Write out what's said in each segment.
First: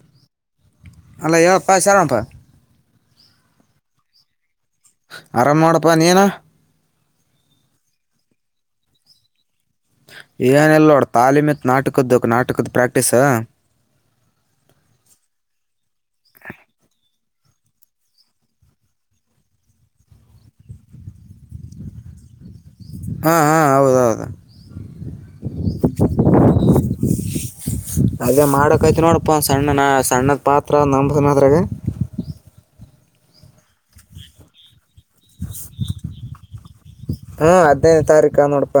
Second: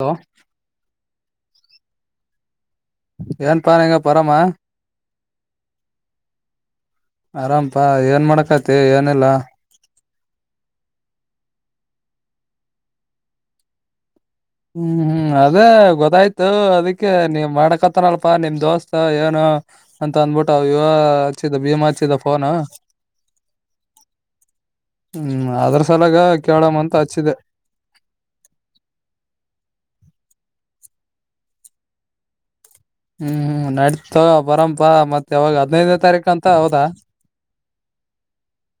Hello ಅಲ್ಲ ಯ ಅಪ್ಪಾ ಶಾರಾಮಪ್ಪ ಏನ್ ಪಾನಂಗ ಪರಾಮ ಆರಾಮ ಮಾಡಪ್ಪಾ ನೀೇನ ಆರಾಮಪಾ ಏನ್ ಮಾಡಕತಿ ಏನ್ಲ್ಲಾ ಏನೆಲ್ಲ ಅವಡ ತಾಲಿಮತ್ ನಟಕದ ನಟಕದ ಪ್ರಾಕ್ಟೀಸ ಹ್ಮ್ ಹ್ಮ್ ನೀ್ ಮಾಡಕತ್ತನಲ್ಪಾ ನಿಮ್ ದೋಸ್ತ್ ಏನು ಅಂತ ಅಂದ್ಬಿಟ್ಟ ಇವ ಹಚ್ಚಿದ ಭೀಮಾ ಹಚ್ಚಿದ ಫೋನ್ ಹಾ ಹಾ ಹೌದ ಹೌದು ಹ್ಮ್ ಅದ್ರ ಸಲಾಗ ಕೇಳಮ್ಮ ಅಂತ ಹಚ್ಚಿದೆ ಅಪ್ಪ ಒಂದು ಸಣ್ಣ ನಾ ಸಣ್ಣದ ಪಾತ್ರ ನಂಬದನದ್ರಾಗ ಹ್ಮ್ ಹ್ಮ್ ನಡತ ಪರಂ ಪ್ಪಾ ಮತ್ತ ಯಾವಾಗ ಹದ್ನೈದನೇ ತಾರೀಕು ಅಂತ ಹೌದಾ ಹಾ ಹದಿನೈದು ತಾರೀಕು ನೋಡಪ್ಪ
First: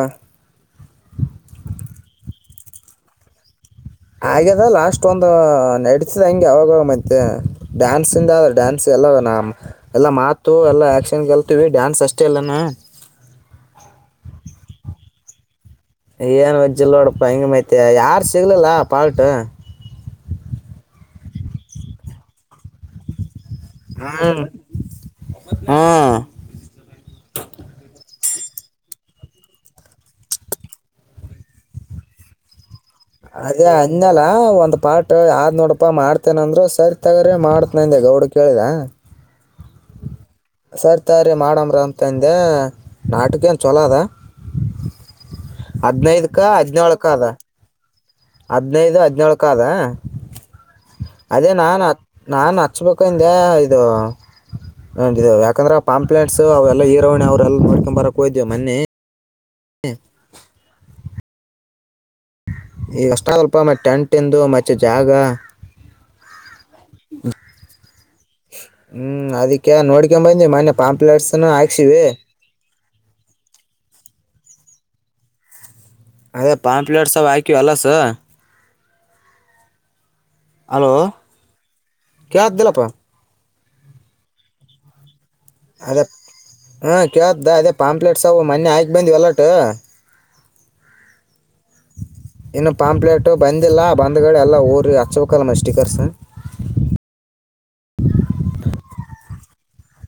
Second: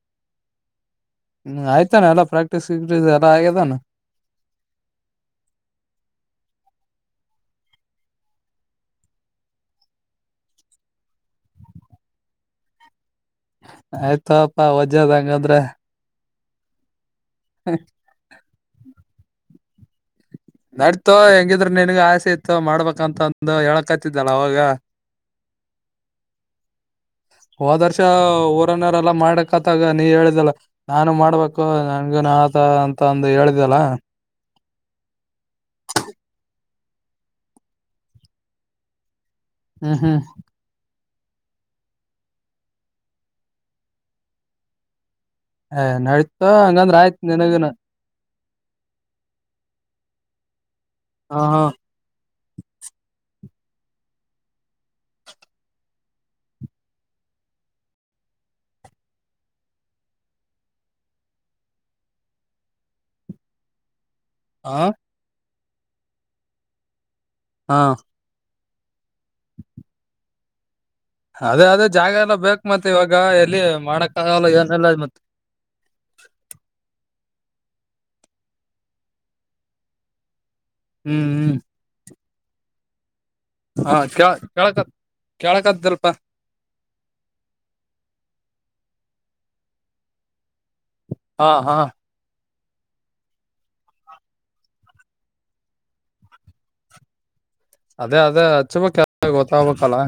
[inaudible] ಹ್ಮ್ ಆಯ್ತಾನ ಎಲ್ಲ ಪ್ರಾಕ್ಟೀಸ್ಕ್ಟೀ ಎಲ್ಲ ಆಗ್ಯದಾನ ಹಾಗದ ಲಾಸ್ಟ್ ಒಂದು ನಡ್ಸದ ಹಂಗೆ ಯಾವಾಗ ಮತ್ತೆ ಡ್ಯಾನ್ಸ್ ಇಂದ್ರ ಡ್ಯಾನ್ಸ್ ಎಲ್ಲ ನ ಎಲ್ಲ ಮಾತು ಎಲ್ಲ ಆಕ್ಷನ್ ಕಲ್ತೀವಿ ಡ್ಯಾನ್ಸ್ ಅಷ್ಟೇ ಇಲ್ಲಾನ [inaudible] ಆಯ್ತಪಾ ವಜದ ಹಂಗಂದ್ರ ಏನು ವೆಜ್ಜಲ್ಲಿ ನೋಡಪ್ಪ ಹಿಂಗೆ ಮೈತಿ ಯಾರು ಸಿಗ್ಲಿಲ್ಲ ಪಾಲ್ಟ ನಡ್ತೋ ಹೆಂಗಿದ್ರ ನನ್ಗ ಆಸೆ ಇತ್ತು ಮಾಡ್ಬೇಕಂತ ಒ ಹೇಳಕ್ತಿದ್ದಾನ ಹ್ಞೂ ಅವಾಗ [inaudible] ಹ್ಞೂ ಹದರ್ಷ ಊರನ್ನರೆಲ್ಲ ಮಾಡಕ್ತ್ತಾಗ ನೀ ಹೇಳಿದಲ್ಲ ನಾನು ಮಾಡ್ಬೇಕು ನಂಗನ್ ಆತ ಅಂತ ಅಂದು ಅದೇ ಹೇಳಿದಲ್ಲ ಅನ್ನೆಲ ಒಂದ ಪಾಠ ಆದ್ ನೋಡಪ್ಪಾ ಮಾಡ್ತೇನ ಅಂದ್ರರು ಸರಿ ತಗ್ರ ಮಾಡ್ತ ನಂದೆ ಗೌಡು ಕೇಳಿದ ಹ್ಮ್ ಹ್ಮ್ ತರ್ತಾರಿ್ರೀ ಮಾಡಮ್ರ ಅಂತಂದೆ ನಾಟಕೇನು ಚಛಲೋ ಅದ ಏ ಹದ್ಿನೈದಕ ನಡೀತ ಹಂಗಂದ್ರ ಹದ್ಿನಾಲ್ಕ ಆಯ್ತ್ ಅದ ನಿನಗನ ಹದಿನೈದು ಹದಿನೇಳಳುಕದಾ ಹ ಅದೇ ನಾು ಹತ್ ನಾು ಹಚ್ಬೇಕುಿಂದೆ ಇದು ಯಾಕಂದ್ರ ಆ ಪಂಪ್ಲೇಟ್ಸ್ ಅವೆಲ್ಲಾ ಈರೋಣಿ ಅವ್ರಲ್ಲಾ ನೋಡ್ಕೊಂಡ್ ಬರಕ್ ಹೋಯ್ದೇವಿ ಮೊನ್ನಿ ಹ್ಮ ಈಷ್ಟಾಗಲ್ಪ ಮತ್ತೆ ಟೆಂಟಂದು ಮತ್ತೆ ಹಾ ಜಾಗ [inaudible] ಹಾ ಹ್ಮ್ ಅದಕ್ಕೆ ನೋಡ್ಕೊ ಬಂದಿ ಮನ್ಯ ಅದೇ ಅದೇ ಜಾಗ ಎಲ್ಲ ಬೇಕ್ ಮತ್ತೆ ಇವಾಗ ಎಲ್ಲಿ ಮಾಡಕ್ಕಾಗಲ್ಲ ಏನಿಲ್ಲ ಮತ್ತ ಕೆಲಸ ಹ್ಮ್ ಹ್ಮ್ ಕ [unintelligible] ಲಪ್ಪ ಹಾ ಕೆ ಕೆಳಕತಿ ಅದೇ ಹಾ ಕೇಳ್ದ ಅದೇ ಪಾಂಪ್ಲೆಟ್ಸ್ವು ಮೊನ್ನೇ ಹಾಕಿ ಬಂದ್ ಎಲ್ಲ ಟ ಹಾ ಹಾ ಇನ್ನು ಪಾಂಪ್ಲೇಟ್ ಬಂದಿಲ್ಲ ಬಂದ್ಗಡೆ ಎಲ್ಲ ಊರಿ ಹಚ್ಬೇಕಲ್ಲಮ್ಮ ಸ್ಟೀಕರ್ಸ್ [inaudible] ಅದೇ ಅದೇ ಹಚ್ಚಬೇಕ್ ಗೊತ್ತಾಗ್ಬೇಕಲ್ಲ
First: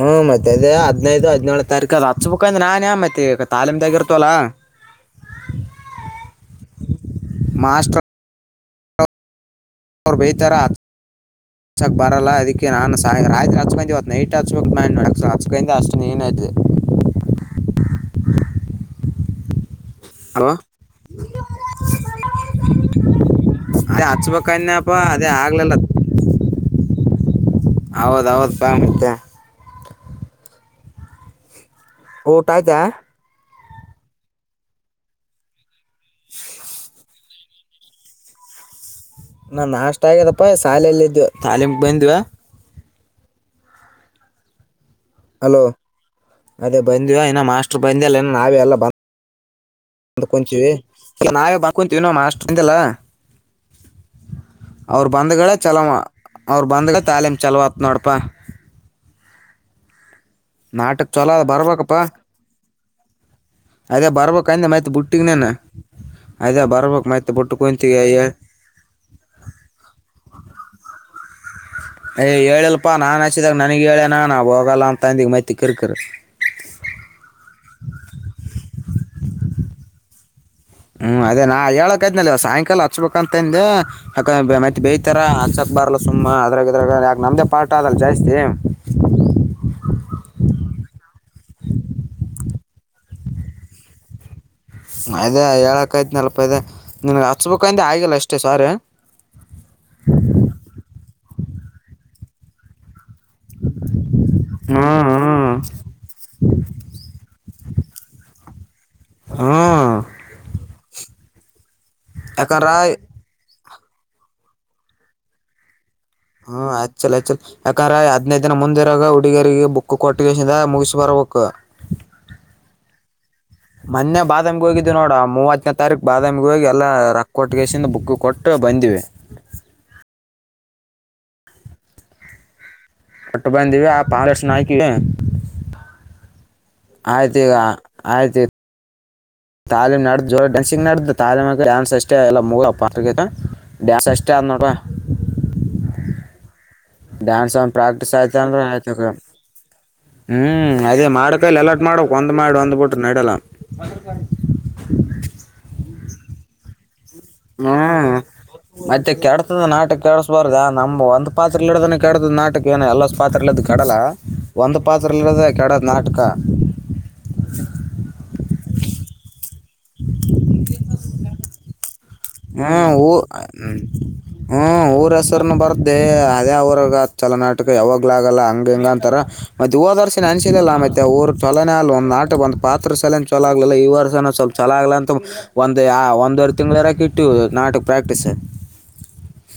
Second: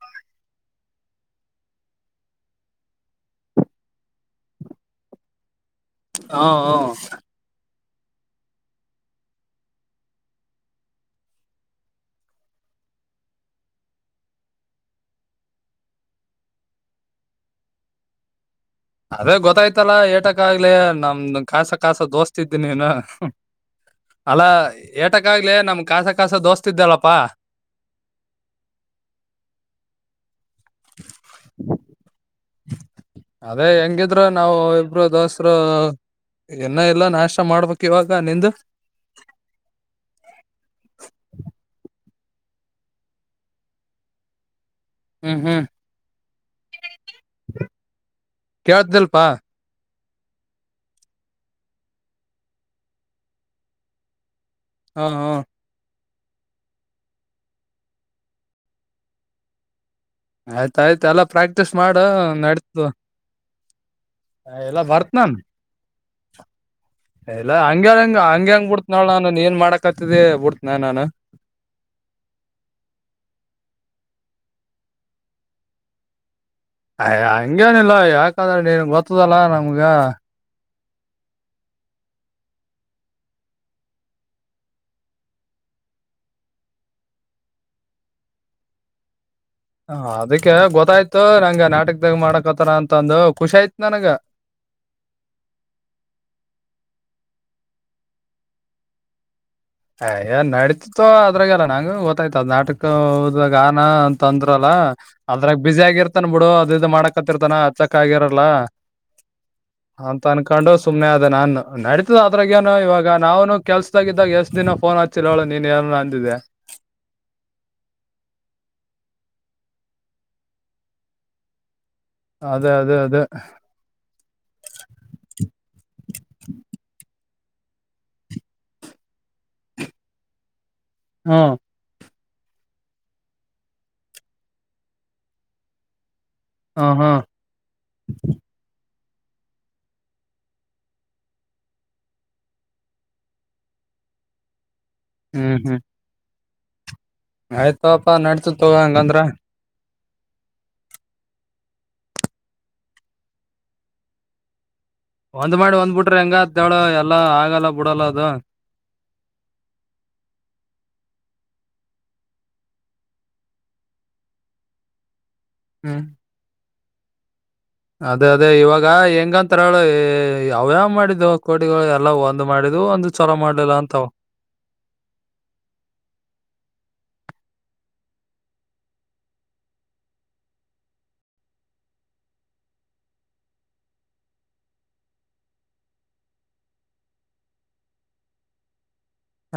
ಹ್ಮ್ ಮತ್ತೆ ಅದೇ ಹದಿನೈದು ಹದಿನೇಳು ತಾರೀಕ ಅಲ್ಲಿ ಹಚ್ಬೇಕುಂದೆ ನಾನನ್ಯ ಮತ್ತೆ ಈಗ ತಾಲಿಮ್ದಾಗಿ ಇರ್ತಲ್ಲಾ [inaudible] ಹ ಹ ಮಾಸ್ಟರ್ ಅವ್ರು ಬೈತಾರಾ ಹಚ್ಚಕ್ಕೆ ಬರಲ್ಲ ಅದಕ್ಕೆ ನಾನ್ ರಾತ್ರಿ ಹಚ್ಕೊಂಡೆ ಇವತ್ ನೈಟ್ ಹಚ್ಬೇಕು ಹಚ್ಕೊಂಡ್ ಅಷ್ಟು ಏನ ಇದು [inaudible] [inaudible] ಅದೇ ಗೊತ್ತಾಯ್ತು ಆಯ್ತಲಾ ಏಟಕ್ ಅಲ್ವಾ ಆಗ್ಲಿ ನಮ್ದ ಕಾಸ ಕಾಸ ದೋಸ್ತ ಇದ ನೀನು ಅದೇ ಅಲ್ಲಾ ಹಚ್ಬೇಕನ್ನಪ್ಪ ಏಟಕ್ಕ ಅದೇ ಆಗ್ಲೆ ಆಗ್ಲಿಲ್ಲ ನಮ್ ಕಸ ಕಾಸ ದೋಸ್ತ ಇದ್ದಲ್ಲಪ್ಪಾ ಹೌದ ಹೌದ ಬ ಮತ್ಯ [inaudible] ಊಟ ಆಯ್ತಾ ಅದೇ ಹೆಂಗಿದ್ರ ನಾವು ಇಬ್ರು ದೋಸ್ತ ಇನ್ನೂ ಇಲ್ಲ ನಾಷ್ಟ ಊಟ ಮಾಡ್ಬೇಕು ಇವಾಗ ನಿಂದು ನಾ ನಾಷ್ಟ ಆಗ್ಯದಪ್ಪ ಶಾಲೆಯಲ್ಲಿ ಇದವ ತಾಲಿಮ ಬಂದಿವ್ ಹ್ಮ್ ಅಲೋ ಹ್ಮ್ ಅದೇ ಬಂದವ ಇನ ಮಾಸ್ಟರ್ ಬಂದ್ಯ ಇಲ್ಲಾ ನಾವೇ ಎಲ್ಲ ಬಂದ ಕೇಳ್ತಿಲ್ಪಾ ಕೂತ್ಕಂಡಿದಿವಿ ನಾವೇ ಬಂದು ಕುಂತೀವಿ ಮಾಸ್ಟರ್ ಇಲ್ಲ ಅಲ್ಲ ಹ್ಮ ಅವರು ಹ್ಮ ಬಂದ್ಗಳ ಚಲೋ ಅವರು ಬಂದ್ಗಳ ತಾಲೀಮ್ ಚಲೋತು ನೋಡಪ್ಪ ನಾಟಕ ಆಯ್ತಾಯಯ್ತು ಎಲ್ಲ ಚಲೋ ಅದ ಪ್ರಾಕ್ಟೀಸ್ ಬರ್ಬೇಕಪ್ಪ ಮಾಡ ನಡಿತು ಅದೇ ಬರ್ಬೇಕಂದೆ ಮೈತ್ ಬಿುಟ್ಟಿ ಗೆನ ಇಲ್ಲಾ ಹಂಗ್ಯಂಗ ಏ ಹಂಗ್ಯಾಂಗ್ ಬಿಡ್ತನಾಳ ನಾನ್ ಏನ್ ಮಾಡಕ್ತಿದ ಬಿಡ್ತನ ನಾನು [inaudible] [unintelligible] ಯ್ ಹೇಳಲ್ಪಾ ನಾನ್ ಹಚ್ಚಿದಾಗ ನನಗೆ ಹೇಳೇನಾ ನಾವು ಹೋಗಲ್ಲ ಅಂತಂದಿ ಮೈ [unintelligible] ಅ ಹಂಗೇನಿಲ್ಲ ಯಾಕದ್ರ ನೀನ್ ಗೊತ್ತದಲ್ಲ ನಮ್ಗ ಹ್ಮ್ ಅದೇ ನಾ ಹೇಳಕ್ ಆಯ್ನಲ್ ಸಾಯಂಕಾಲ ಹಚ್ಬೇಕಂತಂದ ಅ ಮತ್ತತ್ ಬೈತರ ಹ ಬರ್ಲ ಸುಮ್ಮ ಅದ್ರಾಗ ಇದ್ರಾಗ ಯಾಕೆ ನಮ್ದೇ ಪಾಠ ಆದಲ್ಲಿ ಜಾಸ್ತಿ [inaudible] ಹಾ [unintelligible] ಗೊತ್ತಾಯ್ತು ನಂಗೆ ನಾಟಕದಾಗ ಮಾಡಕತ್ತಾರ ಅಂತಂದು ಖುಷಿ ಆಯತ್ ನನಗ ಅದೆ ಹೇಳಕೈತು ನೆಲ್ಪೈದೆ ನಿನಗೆ ಹಚ್ಬೇಕಂದೆ ಆಗಿಲ್ಲ ಅಷ್ಟೇ ಸಾರಿ ಅಯಯ ನಡೀತಿತ್ತು ಅದ್ರಾಗೆಲ್ಲ ನಂಗ ಗೊತ್ತಾಯ್ತ ಅದ್ ನಾಟಕ ಇವಾಗಾ ನ ಅಂತ ಅಂದ್ರಲ್ಲ ಹ್ಮ್ ಹ್ಮ್ ಅದ್ರಾಗ ಬಿಸಿ ಆಗಿರ್ತಾನನ್ ಬಿಡು ಅದು ಇದು ಮಾಡಕತ್ತರ್ತಾನ ಅಚಕ್ ಆಗಿರಲ್ಲ ಹ್ಮ್ ಬಾ ಅಂತ ಅನ್ಕೊಂಡು ಸುಮ್ನೆ ಆದ ನಾನು ನಡತ ಅದ್ರಾಗ ಯಾಕಂದ್ರ ನು ಇವಾಗ ನಾವಾನನು ಕೆಲ್ಸದಾಗಿದ್ದಾಗ ಎಷ್ಟ ದಿನ ಫೋನ್ ಹಚ್ಚಿಲ್ಲ ಅವಳು ಹ್ಮ್ ಆ್ಚ್ಚಲ ಆ ಚಲ್ ಯಾಕಂದ್ರೆ ಹದ್ನೈದ ದಿನ ಮುಂದಿರಾಗ ಹುಡುಗರಿಗೆ ಬುಕ್ ಕೊಟ್ಟು ಗ ಮುಗಿಸಿ ಬರ ಬೇಕು ಅದೇ ಅದೇ ಮೊನ್ನೆ ಬಾದಾಮಿಗೆ ಹೋಗಿದ್ದು ನೋಡ ಮೂವತ್ತನೇ ತಾರೀಕು ಬಾದಾಮಿಗೆ ಹೋಗಿ ಎಲ್ಲಾ ಕೊಟ್ಗೇಶೇನ್ ಬುಕ್ಕ ಕೊಟ್ಟು ಬಂದಿವಿ ಹ್ಮ ಕೊಟ್ಟು ಬಂದಿವಿ ಆ ಪಾಳಷ್ಟ್ನಾಕಿ ಹ್ಮ್ ಹ್ಮ್ ಆಯ್ತ ಈಗ ಆಯ್ತಿ ತಾಲೀಮ್ ನಡ್ದ ಜೋರ ಡ್ಯಾನ್ಸಿಂಗ್ ನಡ್ದ ತಾಲೀಮ ಡಾನ್ಸ್ ಅಷ್ಟ ಎಲ್ಲ ಮೂಲ ಡ್ಯಾನ್ಸ್ ಅಷ್ಟ ಕನ್ನಡ ಹ್ಮ್ ಹ್ಮ್ ಡ್ಯಾನ್ಸ್ ಒಂದ್ ಪ್ರಾಕ್ಟೀಸ್ ಆಯ್ತಪಾ ಆಯ್ತಂದ್ರ ನಡ್ಸತ್ ತಗೋ ಆಯ್ತಕ ಹಂಗಂದ್ರ ಹ್ಮ್ ಅದೇ ಮಾಡು ಕೈಲೆ ಎಲ್ಲ ಮಾಡ್ಬಕ್ ಒಂದ್ ಮಾಡಿ ಒಂದ್ ಬಿಟ್ರೆ ನಡೆಲ್ಲ ಒಂದ್ ಮಾಡಿ ಒಂದ್ ಬುಟ್ರೆ ಹೆಂಗಾತ್ ನೋಡು ಎಲ್ ಹ್ಮ್ ಮತ್ತೆ ಕೆಡ್ತದ ನಾಟಾಕೆಡಸ್ಬಾರ್ದ ನಮ್ ಒಂದ್ ಪಾತ್ರಲ್ ಇಡದ ಕೆಡ್ತದ್ ನಾಟಕ ಏನ ಎಲ್ಲ ಪಾತ್ರ ಇಡದ ಕೆಡಲ್ಲ ಒಂದು ಪಾತ್ರಲ್ ಇಡದ ಕೆಡದ್ ಹ್ಮ್ ನಾಟಕ ಅದೇ ಅದೇ ಇವಾಗ ಹೆಂಗಂತರೇಳು ಏ ಅವ್ಯಾವ್ ಮಾಡಿದಾವ್ ಕೋಡಿಗಳು ಎಲ್ಲ ಒಂದ್ ಮಾಡಿದ್ವು ಹ್ಮ್ ಒಂದ್ ಊ ಚಲೋ ಮಾಡ್ಲಿಲ್ಲ ಅಂತಾವ ಹ್ಮ್ ಊರ ಹೆಸರ್ನು ಬರ್ದೇ ಅದ್ಯಾಊರಗಾ ಚುಲೋ ನಾಟಕ ಯಾವಾಗ್ಲಾಗಲ್ಲ ಹಂಗ್ ಹಿಂಗ್ ಅಂತಾರ ಮತ್ತೆ ಹೋದ್ವರ್ಸಿನ ಅನ್ಸಿದ್ವಲ್ಲ ಮತ್ತೆ ಊರ್ ಚುಲೋನೆ ಅಲ್ ಒ ನಾಟಕ್ ಒಂದ್ ಪಾತ್ರದ್ ಸಲಾಗಿ ಚುಲೋ ಆಗಿರ್ಲಿಲ್ಲ ಈ ವರ್ಷ ಸ್ವಲ್ಪ ಚುಲೋ ಆಗ್ಲಂತ ಒಂದ್ ಒಂದು ವರಿ ತಿಂಗ್ಳ ಇರಕ ಇ ಟಿವಿ ನಾಟಕ್ ಪ್ರಾಕ್ಟಿಸ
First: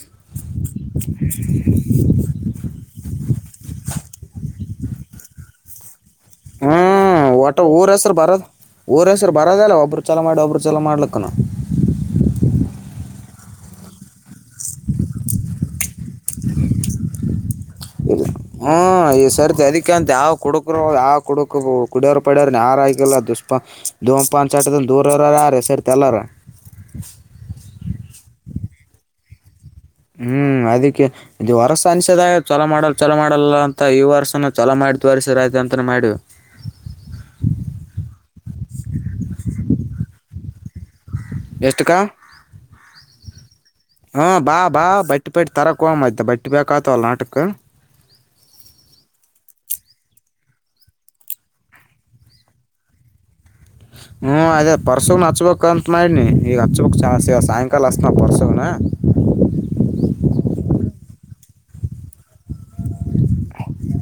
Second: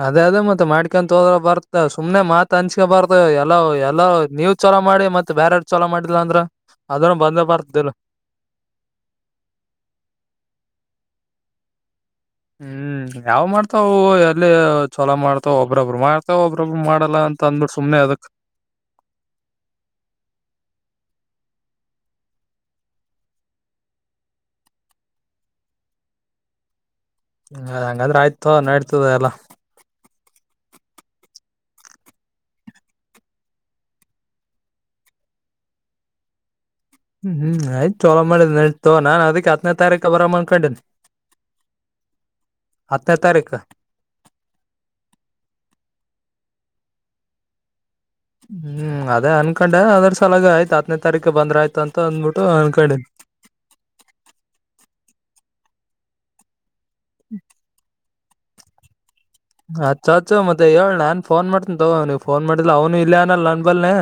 ಅದೇ ಅದೇ ಮತ್ತೆ ಮಾಡ್ಕ್ಯಂತೋದ್ರ ಬರ್ತ ಸುಮ್ನೆ ಮಾತ್ ಅನ್ಸ್ಗೇ ಬಾರ್ದ ಎಲ್ಲವ್ ಎಲ್ಲವ್ ನೀವ್ ಚಲೋ ಮಾಡಿ ಮತ್ತೆ ಬ್ಯಾರೆರು ಚುಲೋ ಮಾಡಿಲ್ಲ ಅಂದ್ರ ಅದನ್ ಹೂಂ ಒಟ್ಟ ಊರ ಹೆಸರು ಬರೋ ಊರ ಹೆಸರು ಬರೋದ ಇಲ್ಲ ಒಬ್ಬ್ರು ಚುಲೋ ಮಾಡಿ ಒಬ್ಬರು ಚೊಲೋ ಮಾಡ್ಲಿಕ್ಕನು ಹ್ಮ್ ಯಾವ್ ಮಾಡ್ತಾವ ಎಲ್ಲಿ ಚುಲೋ ಮಾಡ್ತಾವ ಒಬ್ರೊಬ್ರು ಮಾಡ್ತಾವ ಒಬ್ ಹ್ಮ್ ಈ ಸರ್ತಿ ಅದಕ್ಕೆ ಅಂತ ಯಾವ ಕುಡುಕರು ಯಾವ್ ಕುಡಕ ಕುಡಿಯೋರ್ ಪಡ್ಯಾವ್ರನ ಯಾರ ಆಕಿಲ್ಲದುಸ್ಪ ಧೂಮಪಾನ ಚಟದಿಂದ ದೂರ ಇರೋರು ಯಾರ ಈ ಸರ್ತೀ ಎಲ್ಲಾರ ಹ ಹಾ ಹಂಗಂದ್ರ ಆಯ್ತುಗೊ ನಡ್ತದ ಎಲ್ಲ ಹ್ಮ್ ಅದಕ್ಕೆ ಇದು ವರ್ಸ ಅನ್ಸದಾಗ ಚೊಲೋ ಮಾಡಲ್ ಚೊಲೋ ಮಾಡಲ್ಲ ಅಂತ ಈ ವರ್ಷನ ಚೊಲೋ ಮಾಡ್ ತೋರ್ಷೀದ್ರಾತಂತ ಮಾಡೀವಿ ಹ್ಮ್ ಹ್ಮ್ ಆಯ್ತ ಚೊಲೋ ಮಾಡಿದ್ ನಡೀತ ತುಗೋ ನಾನ ಅದಕ್ಕೆ ಹತ್ನೇ ತಾರೀಖ ಬರಂ ಅನ್ಕಂಡೆ ಎಷ್ಟಕ್ಕ ಹತ್ತ್ನೇ ತಾರೀಕ ಹಾ ಬಾ ಬಾ ಬಟ್ಟಿ ಪಟ್ಟೀ ತರಾಕ್ ಹೋಗಮ್ ಬಟ್ಟಿ ಬೇಕ ಆತಾವಲ್ಲ ಆಟಕ್ಕ ಹ್ಮ್ ಅದೇ ಅನ್ಕೊಂಡೆ ಅದ್ರ ಸಲಾಗ ಆಯ್ತು ಹತ್ತನೇ ತಾರೀಕು ಬಂದ್ರ ಆಯ್ತ ಅಂತ ಅಂದ್ಬಿಟ್ಟು ಅನ್ಕೊಂಡೆ [inaudible] ಹ್ಮ್ ಅದೆೇ ಪರ್ಸೂನ ಹಚ್ಬೇಕ್ ಅಂತ ಮಾಡೀನಿ ಈಗ ಹಚ್ಬೇಕ್ ಸಾಯಂಕಾಲ ಪಾ ಪರಶುನ ಹಚ್ಚ ಮತ್ತೆ ಹೇಳ್ ನಾನ್ಫೋನ್ ಮಾಡ್ತನ ತಗೋ ಅವ್ನೀಗೆ ಫೋನ್ ಮಾಡಿಲ್ಲ ಅವನು ಇಲ್ಲೆ ಅವ್ನಲ್ಲ ನನ್ ಬಲ್ನೆ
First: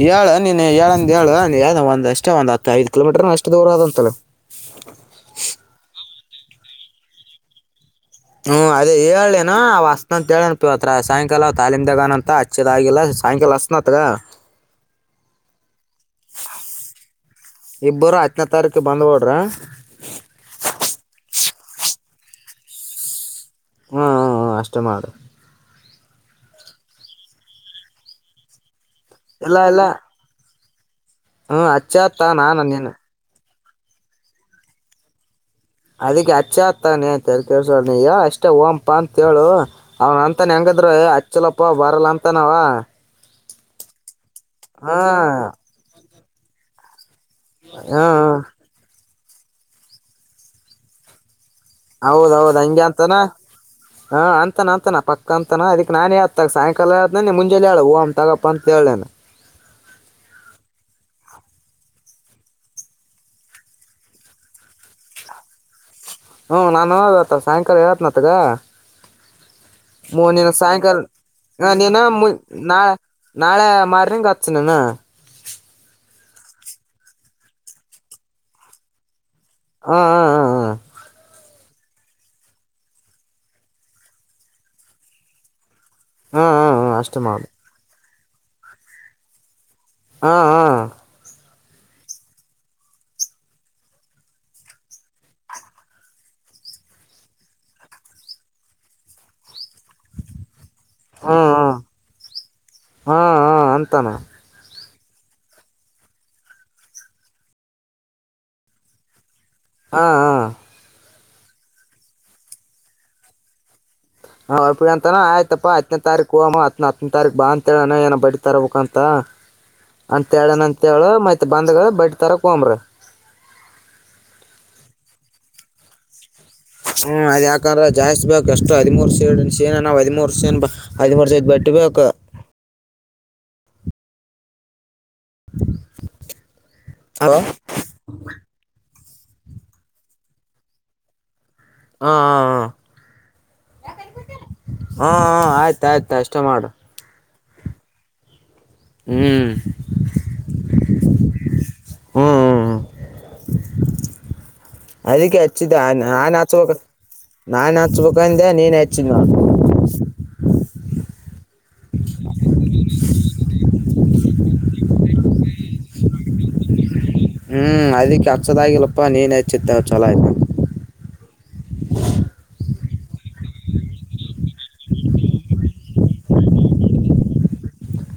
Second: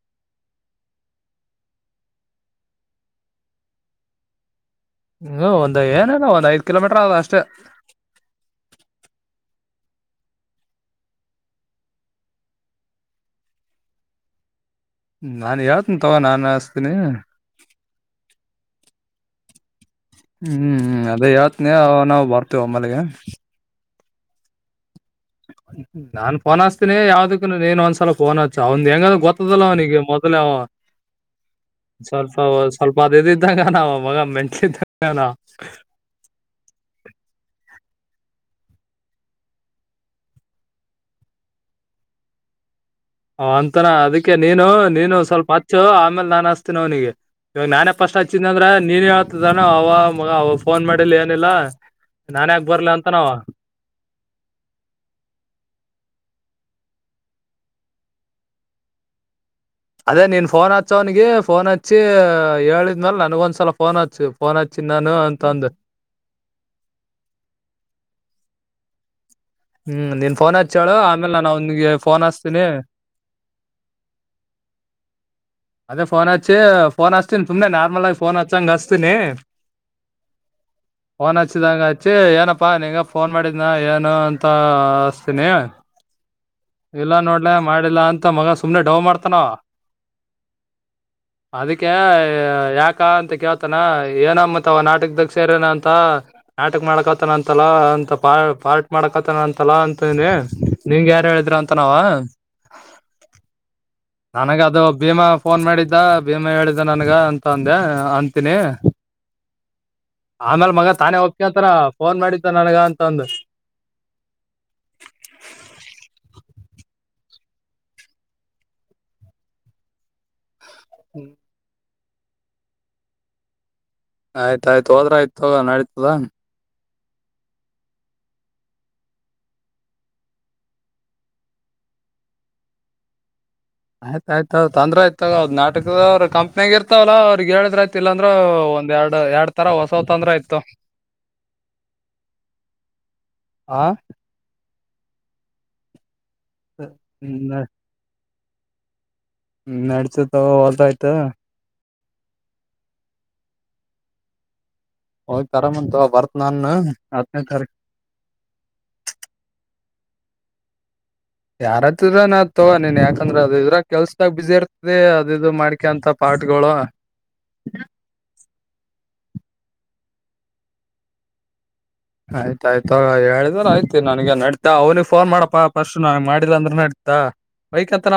ಹೇಳ ನೀನ್ ಹೇಳಂದ ಹೇಳ ಒಂದ ಅಷ್ಟೇ ಒಂದ್ ಹತ್ ಐದು ಕಿಲೋಮೀಟರ್ ಅಷ್ಟ್ ದೂರ ಆದಂತಲ್ಲ ಹ್ಮ ಒಂದ್ ಏನೇನ ಒಂದ್ ಐದ್ ಕಿಲೋಮೀಟರ್ ಆದ ಅಷ್ಟೇ ಹ್ಮ್ ಅದೇ ಹೇಳ್ಲೇನ ಅವ ಹಸ್ತನ ಅಂತ ಹೇಳನ ಇವತ್ತು ರಾ ಸಾಯಂಕಾಲ ತಾಲಿಮ್ದಾಗದಾನಂತ ಹಚ್ಚದಾಗಿಲ್ಲ ಸಾಯಂಕಾಲ ಹಚ್ಚ್ತನಾತಗ ನಾನ್ ಹೇಳ್ತನ್ ತಗೋ ನಾನ್ ಹಚ್ತೀನಿ ಇಬ್ಬರು ಹತ್ನೇ ತಾರೀಕು ಬಂದ್ಬಿ ಡ್ರ ಹ್ಮ್ ಅದೇ ಹೇಳತ್ನಿ ನಾವ ಬರ್ತೇವ ಒಮ್ಮಲೆಗೆ ಹ್ಮ್ ಹ್ಮ್ ಹ್ಮ ಅಷ್ಟೇ ಮಾಡು ನಾನ್ ಫೋನ್ ಹಾಸ್ತೀನಿ ಯಾವ್ದುಕ್ಕೂ ನೀನ್ ಒಂದ್ಸಲ ಫೋನ್ ಹಚ್ಚು ಅವ್ ಹೆಂಗಂದ ಇಲ್ಲ ಗೊತ್ತದಲ್ಲ ಇಲ್ಲ ಅವನಿಗೆ ಮೊದ್ಲ ಅವ ಹ್ಮ್ ಹಚ್ಚ ಅತ್ತ ಸ್ವಲ್ಪ ನಾನ ನೀನು ಸ್ವಲ್ಪ ಅದಿದಿ ಆ ನನ್ ಮಗ ಮೆಂಟಲ್ ಇದ್ದಂಗ ಅವ್ನ ಅದಿಕ್ಕೆ ಅಚ್ಚ ಅತ್ತಾನೆ ತಲೆ ಕೆಡಿಸ್ಕೋಬೇಡ ನೀ ಹೇಳು ಅಷ್ಟೇ ಓಂಪಾ ಅಂತೇಳು ಅವನ ಅಂತಾನ ಹೆಂಗ ದ್ರ ಹಚ್ಚೆಲಪ್ಪ ಬರಲ್ಲ ಅಂತಾನವ ಹಾ ಅಂತಾನ ಅದಕ್ಕೆ ನೀನು ನೀನು ಸ್ವಲ್ಪ ಹಚ್ಚು ಆಮೇಲ್ ನಾನ್ ಹಸ್ತೀನ ಅವನಿಗೆ ಇವಾಗ್ ನಾನೇ ಹಾ ಪಸ್ಟ್ ಹಚ್ಚಿದ್ದ ಅಂದ್ರ ನೀನ್ ಹೇಳ್ತಿದ್ದಾನ ಅವ ಮಗ ಅವ ಫೋನ್ ಮಾಡಿಲ್ಲ ಏನಿಲ್ಲಾ ನಾನ್ ಹೌದೌದ ಯಾಕ್ ಹಂಗೆ ಬರ್ಲಿ ಅಂತಾನ ಅಂತನವ ಹಾ ಅಂತಾನ ಅಂತಾನ ಪಕ್ಕ ಅಂತನ ಅದಕ್ ನಾನೇ ಆ ಸಾಯ ಲ್ಲ ಮುಂಜೆ ಲ ಹೇಳು ಹೊಂಟಾಗಪ್ಪ ಅಂತ ಹೇಳುನ ಅದೇ ನೀನ್ ಫೋನ್ ಹಚ್ಚವನಿ ಫೋನ್ ಹಚ್ಚಿ ಹೇಳಿದ್ಮೇಲ ನನ್ಗ ಒಂದ್ಸಲ ಫೋನ್ ಹಚ್ಚು ಫೋನ್ ಹಚ್ಚಿ ಚನ್ನಾನು ಅಂತ ಅಂದೆ ಹ್ಞೂ ನಾನು ಹ ಸಾಯಂಕಾಲ ಹೇಳತ್ನಾಗ ಹ್ಮ್ ಹ ನೀನ್ ನೀನು ಫೋನ್ ಹಚ್ಚಿ ಹೇಳು ಸಾಯಂಕಾಲ್ ಆಮೇಲೆ ನಾನು ಅವನಿಗೆ ನೀನು ಫೋನ್ ಮು ಹಚ್ತೀನಿ ನಾ ನಾಳೆ ಮಾರ್ನಿಂಗ ಹಚ್ದೇನಾ ಅದೇ ಫೋನ್ ಹಚ್ಚಿ ಫೋನ್ ಹಚ್ತಿನಿ ಸುಮ್ನೆ ನಾರ್ಮಲ್ ಆಗಿ ಫೋನ್ ಹಚ್ಚಂಗ ಹಸ್ತನಿ ಹಾ ಹಾ ಹಾ ಹಾ ದಂಗ ಹಚ್ಚಿ ಏನಪ್ಪಾ ನಿಂಗ ಫೋನ್ ಮಾಡಿದ್ನ ಏನು ಅಂತ ಅಸ್ತೀನಿ ಹಾ ಹಾ ಹಾ ಇಲ್ಲ ಅಷ್ಟೇ ಮಾಡು ನೋಡ್ಲೆ ಮಾಡಿಲ್ಲ ಅಂತ ಮಗ ಸುಮ್ನೆ ಡವ್ ಮಾಡ್ತಾನಾವ ಹಾ ಹಾ ಅದಕ್ಕೆ ಯಾಕ ಅಂತ ಕೇಳ್ತಾನ ಏನಮ್ಮತ್ ಅವ ನಾಟಕದಾಗ ಸೇರನ ಅಂತ ನಾಟಕ ಮಾಡಕತನ ಅಂತಲ್ಲ ಅಂತ ಪಾ ಪಾರ್ಟ್ ಮಾಡಕತನ ಅಂತಲ್ಲ ಅಂತನಿ ನಿಂಗ ಯಾರ ಹಾ ಹೇಳಿದ್ರ ಹಾ ಅಂತ ನಾವ ಹಾ ಹಾ ಅಂತಾನ ನನಗ ಅದು ಭೀಮಾ ಫೋನ್ ಮಾಡಿದ್ದ ಭೀಮಾ ಹೇಳಿದ್ದ ನನ್ಗ ಅಂತ ಅಂದೆ ಅಂತೀನಿ ಹಾ ಹಾ ಆಮೇಲ್ ಮಗ ತಾನೇ ಹೋಗ್ತತ್ತಾರ ಫೋನ್ ಮಾಡತ್ತ ನನ್ಗ ಅಂತಂದು ಹ ಅಪ್ಪಿ ತಾರಕ್ ಬಾ ಅಂತ ಹೇಳಣ ಏನ ಬಟ್ ತರ್ಬೇಕಕ್ ಅಂತ ಅಂತ ಹೇಳಣ ಮ ಮತ್ತ್ ಬಂದ ಬಟ್ ತರ ಕೊಂಬ್ರ ಆಯ್ತಾಯಯ್ತ ಹೋದ್ರ ಆಯ್ತಗ ನಡೀತದ [unintelligible] ಹ್ಮ್ ಅದ ಯಾಕಂದ್ರೆ ಜಾಸ್ತಿ ಬೇಕಕ್ ಎಷ್ಟು ಹದಿಮೂರು ಸೇಡ್ ಸೇನಾ ನಾ ಹದಿಮೂರು ಸೇ ಹದಿಮೂರ್ ಸ ಬಟ್ಟ ಇವಾಗಾಗ [inaudible] [inaudible] [unintelligible] ಆಯ್ತು ಆಯ್ತು ತಂದ್ರೆ ಆಯ್ತು ನಾಟಕದ ಅವ್ರ ಕಂಪ್ನಿಯಾಗ ಇರ್ತಾವಲ್ಲ ಹಲೋ ಅವ್ರಗ್ ಎರಡ್ರ ಆ್ತಲ್ಲ ಅಂದ್ರೆ ಒಂದ್ ಎರಡು ಎರಡ್ ತರ ಹೊಸವ್ ತೊಂದ್ರೆ ಆಯ್ತು ಹಾ ಹ ಆ [inaudible] ಹ ಹಾ ಆಯ್ತ ಆಯ್ತು ಅಷ್ಟೇ ಚ ಮಾಡು ಹ್ಮ [unintelligible] ಹ್ಮ್ ನಡ್ಸತವ ಹೊಲ್ದ ಆಯ್ತ ಹ್ಮ್ ಹ್ಮ್ ಅದಕ್ಕೆ ಹೋಗ್ ಹಚ್ಚಿದೆ ತರಮಂತ ಆ ಬರ್ತ್ ನಾನ್ ನಾಚುವಗ ಹತ್ತನೇ ತಾರೀಕು ನಾನ್ ಹಚ್ಬೇಕಂದೆ ನೀನ್ ಹಚ್ಚಿದ ನ ಯಾರತ್ಿದ್ರ ನಾ ತಗ ನೀನ್ ಯಾಕಂದ್ರ ಅದು ಇದ್ರ ಕೆಲ್ಸದಾಗ ಬಿಸಿಿ ಇರ್ತ ಅದ ಇ ಮಾಡ್ಕೆ ಅಂತ ಪ [unintelligible] ಪಾಟ್ಕೋಳ ಹ್ಮ್ ಅದಕ್ಕೆ ಹಸದಾಗಿಲ್ಲಪ್ಪಾ ನೀನ್ೇಚ್ಚಿತ್ತ ಚಲೋ ಆಯ್ತ ಆಯ್ತಾಯ್ತು ಹೇಳಿದ್ರ ಆಯ್ತಿ ನನಗೆ ನಡತ ಅವ್ನಿಗೆ ಫೋನ್ ಮಾಡಪ್ಪಾ ಪರ್ಸ್ಟ್ ನನ್ ಮಾಡಿಲ್ಲಾ ಅಂದ್ರೆ ನಡತ ಕುತ್ತ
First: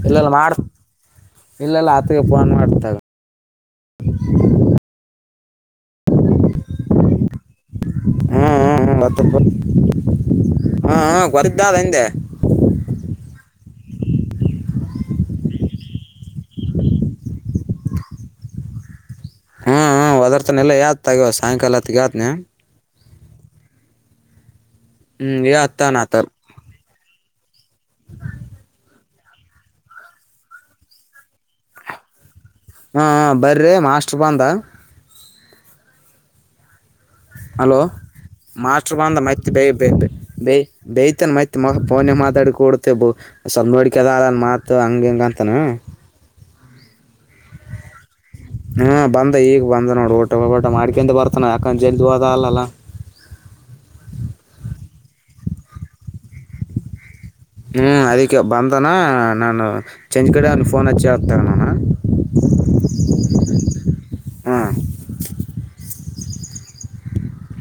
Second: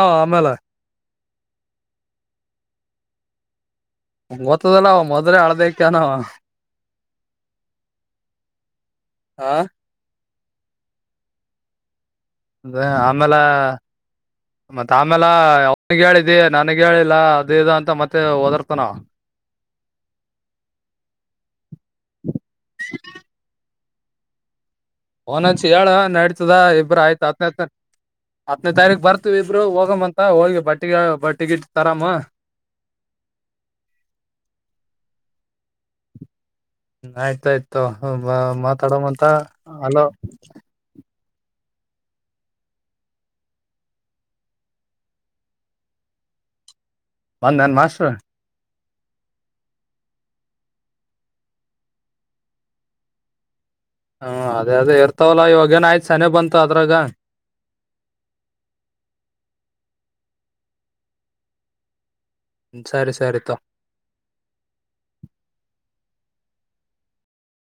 ಇಲ್ಲೆಲ್ಲ ಮಾಡ ಇಲ್ಲೆಲ್ಲ ಆತ್ಗೆ ಫೋನ್ ಮಾಡತಾಗ ಗೊತ್ತದಲ್ಲ ಮೊದ್್ರ ಅಳ್ದಕ್ಕನ [inaudible] ಹ್ಮ್ ಹ್ಮ್ ಹ್ಮತ್ತ ಹ ಹ ಕೊರಿದ್ದ ಅ ಹಿಂದೆ ಅದೇ ಆಮೇಲೆ ಮತ್ತ ಆಮೇಾಲ ಅವನಿಿಗೆ ಹೇಳಿದ್ದಿ ನನಗ ಹೇಳಿಲ್ಲ ಅದ ಇ ಅಂತ ಮತ್ತೆ ಓದರ್ತಾನ ಹ್ಮ್ ಹ ವದಾರ್ತನೆ ಎಲ್ಲ ಯತ್ ತಗವ ಸಾಯಂಕಾಲ ಹತ್ತಗ ಯತ್ ನೀ [inaudible] ಹ್ಮ್ ನಂಚ ಹೇಳ ಯಾತ್ತಾನ ಆತ ನಡತದ ಇಬ್ಬ್ರ ಆಯ್ತ್ ಹತ್ನ ಹತ್ ಹತ್ತನೈದು ತಾರೀಕ ಬರ್ತ ಇಬ್ರು ಹೋಗಮ್ಮ ಅಂತ ಹೋಗಿ ಬಟ್ಟಿಗೆ ಬ ಟಿಕಿಟ್ ತರಾಮ ಹಾ ಬರ್ರಿ ಮಾಸ್ಟರ್ ಬಂದ. ಹಲೋ ಆಯ್ತಾಯ್ತು ಮಾಸ್ಟರ್ ಬಂದ ಮಾತಾಡಮಂತ ಮ ಬ ಬ ಹಲೋ ಬ ನ್ ಮೈತ್ಫೋನ ಮಾತಾಡ ಕಡ್ತೇ ಸ್ವಲ್ಪ ನೋಡಿಕದನ್ ಮಾತ್ ಹಂಗ ಹೆಂಗ ಅಂತನ್. ಒಂದ್ ನನ್ ಮಾಸ್ರ್ ಹ್ಮ ಬಂದ ಈಗ ಬಂದ ನೋಡ್ ಊಟಬಊಟ ಮಾಡ್ಕೊಂಡ ಬರ್ತಾನ ಯಾಕಂದ ಜಲ್ದ ಹೋದ ಅಲ್ಲಲ್ಲಾ ಹ್ಮ ಅದೇ ಅದೇ ಇರ್ತವಲ್ಲ ಇವಾಗ ಏನ ಆಯ್ತು ಚನ ಬಂತು ಅದ್ರಾಗ ಹ್ಮ್ ಅದಕ್ಕೆ ಬಂದನಾ ನಾನು ಚೆಜ ಕಡೆ ಅನ್ ಫೋನ್ ಹಚ್ಚಿ ಹಕ್ತಣಣ ್ಮ ಸರಿ ಸರಿ ತ ಹಾ